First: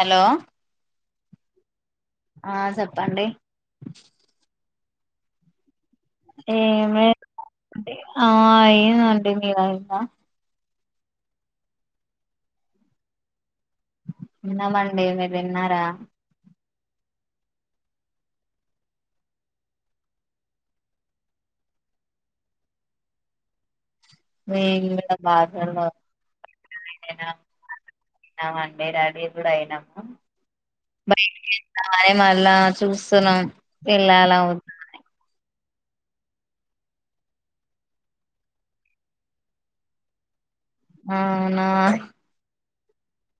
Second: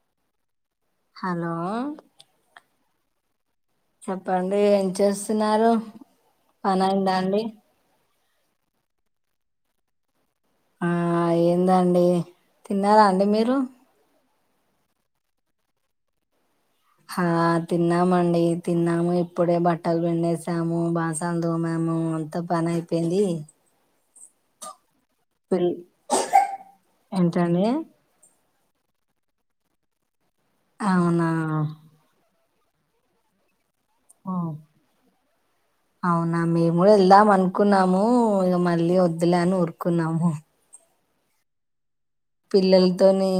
hello hello తండడి చెప్పండి ఏం చేస్తున్నారు పని ఏమే అయిందా అండి ఆ అయ్యిందండి మిది అయిందా ఆ ఏందండి తిన్నారా అండి మీరు తిన్నామండి మీరు తిన్నారా ఆ తిన్నామండి తిన్నాము ఇప్పుడే బట్టలు పిండేసాము బసన్లు దోమాము అంతా పని అయిపోయింది [unintelligible] నా పిల్ ఏంటండి అండే రాడీ కూడా అయినాము అవునా అలా చూస్తున్నాం ఇలా ఓ వద్దని అవునా మేము కూడా వెళ్దాం అనుకున్నాము ఇక మళ్ళీ వద్దులే అని ఊరుకున్నాము ఆనా పిల్లలతోని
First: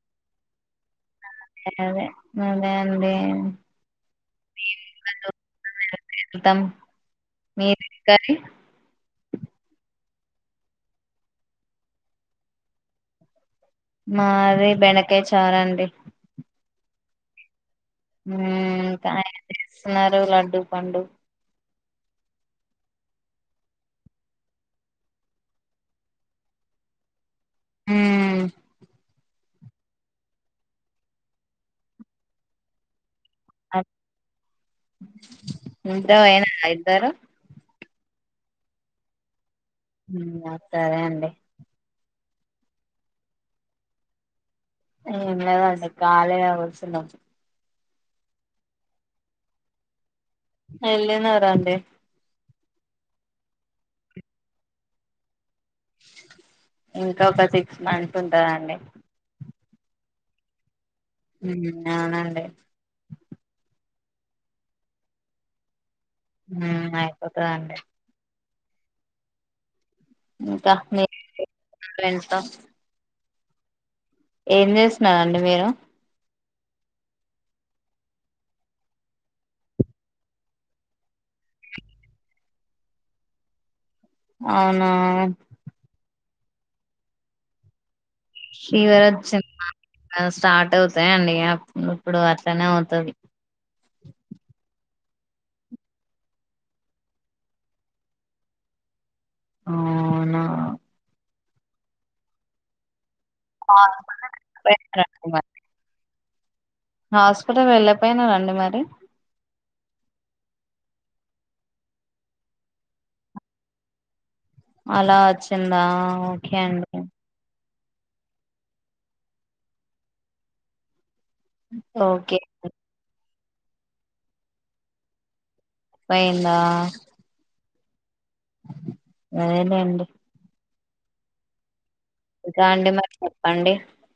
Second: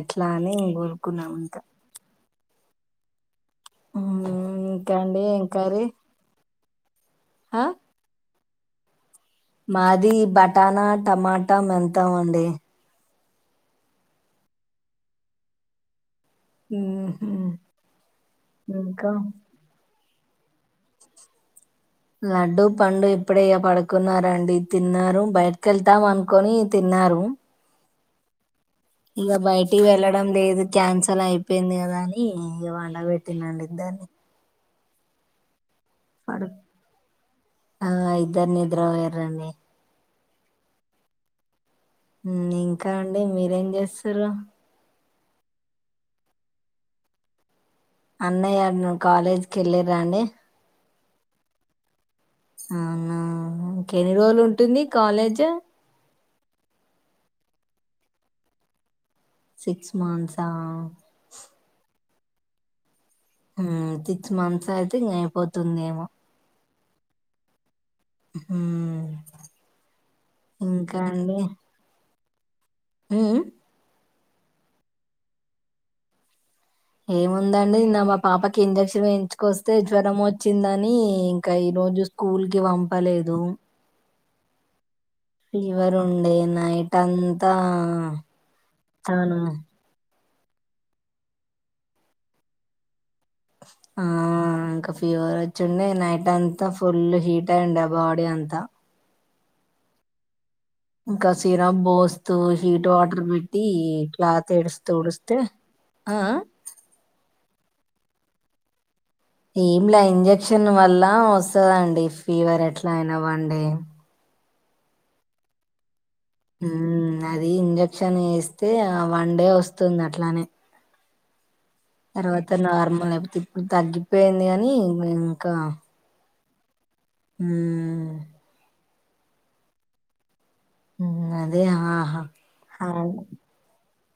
ఎట్లా అని కోరుకున్నామం అదే అదే అండి ఇంకాండి ఏం కర్రీ వెళ్తాం ఆ మీది ఏం కర్రీ మాది బటానా టమాటా మెంతం అండి మాది బెండకాయ చారండి హమ్ ఇంకా ఏం చేస్తున్నారు లడ్డూ పండు లడ్డు పండు ఇప్పుడ ఇగా పడుకున్నారండి తిన్నారు బయటకి వెళ్తాం అనుకని తి తిన్నారు హమ్ ఇ బయటికి వెళ్లడం లేదు క్యాన్సల్ అయిపోయింది కదా అని ఇ వండ పెట్ తన్నా ఇద్దర్ని నిద్రపోయినారా ఇద్దరూ ఆ ఇద్దరు నిద్ర పోయ్యండి సరే అండి ఇంకా అండి మీరేం చేస్తారు ఏం లేద్ అండి ఖాళీగా కూర్చున్నాం అన్నయ్య కాలేజ్కి వెళ్ళిరాండి వెళ్ళినాడండి అవునా ఇంకెన్ని రోజులు ఉంటుంది కాలేజ్ ఇంకా ఒక సిక్స్ మంత్స్ ఉంటుందండి సిక్స్ మంత్స అవునండి సిక్స్ మంత్స్ అయితే ఇంకా అయిపోతుందిమో అయిపోతుందండి [unintelligible] ఇంకా మీ ఫ్రెండ్స్ తో హమ్ ఏం చేస్తున్నారండి మీరు ఏముందండి నా మా పాపకి ఇంజక్షన్ ఎంచుకొస్తే జ్వరం వచ్చిందని ఇంకా ఇ రోజు స్కూల్ కి పంపలేదు అవునా ఫీవర్ ఉండే నైట్ అంతా శ్రీవర్ చానా వచ్చిందా స్టార్ట్ అవుతాయిండి [unintelligible] ఇప్పుడు అట్లనే అవుతుది ఆ ఇంకా ఫీవర్ వచ్చిండే నైట్ అంతా ఫుల్ హీట్ అయిండడి ఆ బాడీ అంతా అవునా ఇంకా సిరప్ బోస్తు హీట్ వాటర్ అబట్టి క్లాత్ ఎడస్త తుడిస్తే ఆ ఆ హాస్పిటల్ వెళ్ళపోయినా రండి మరి ఏమిలా ఇంజక్షన్ వల్ల వస్తుందండి ఫీవర్ ఎట్లా అయినా వన్ డే అలా వచ్చిందా ఓకే హ అండి అది ఇంజక్షన్ వేస్తే వన్ డే వస్తుంది అట్లానే ఓకే తర్వాత నార్మల్ అయిపోతాది తగ్గిపోయింది కాని ఇంకా ఎండా హ్మ్ అదే లెండి అదే ఆ ఇంకా అండి మరి చెప్పండి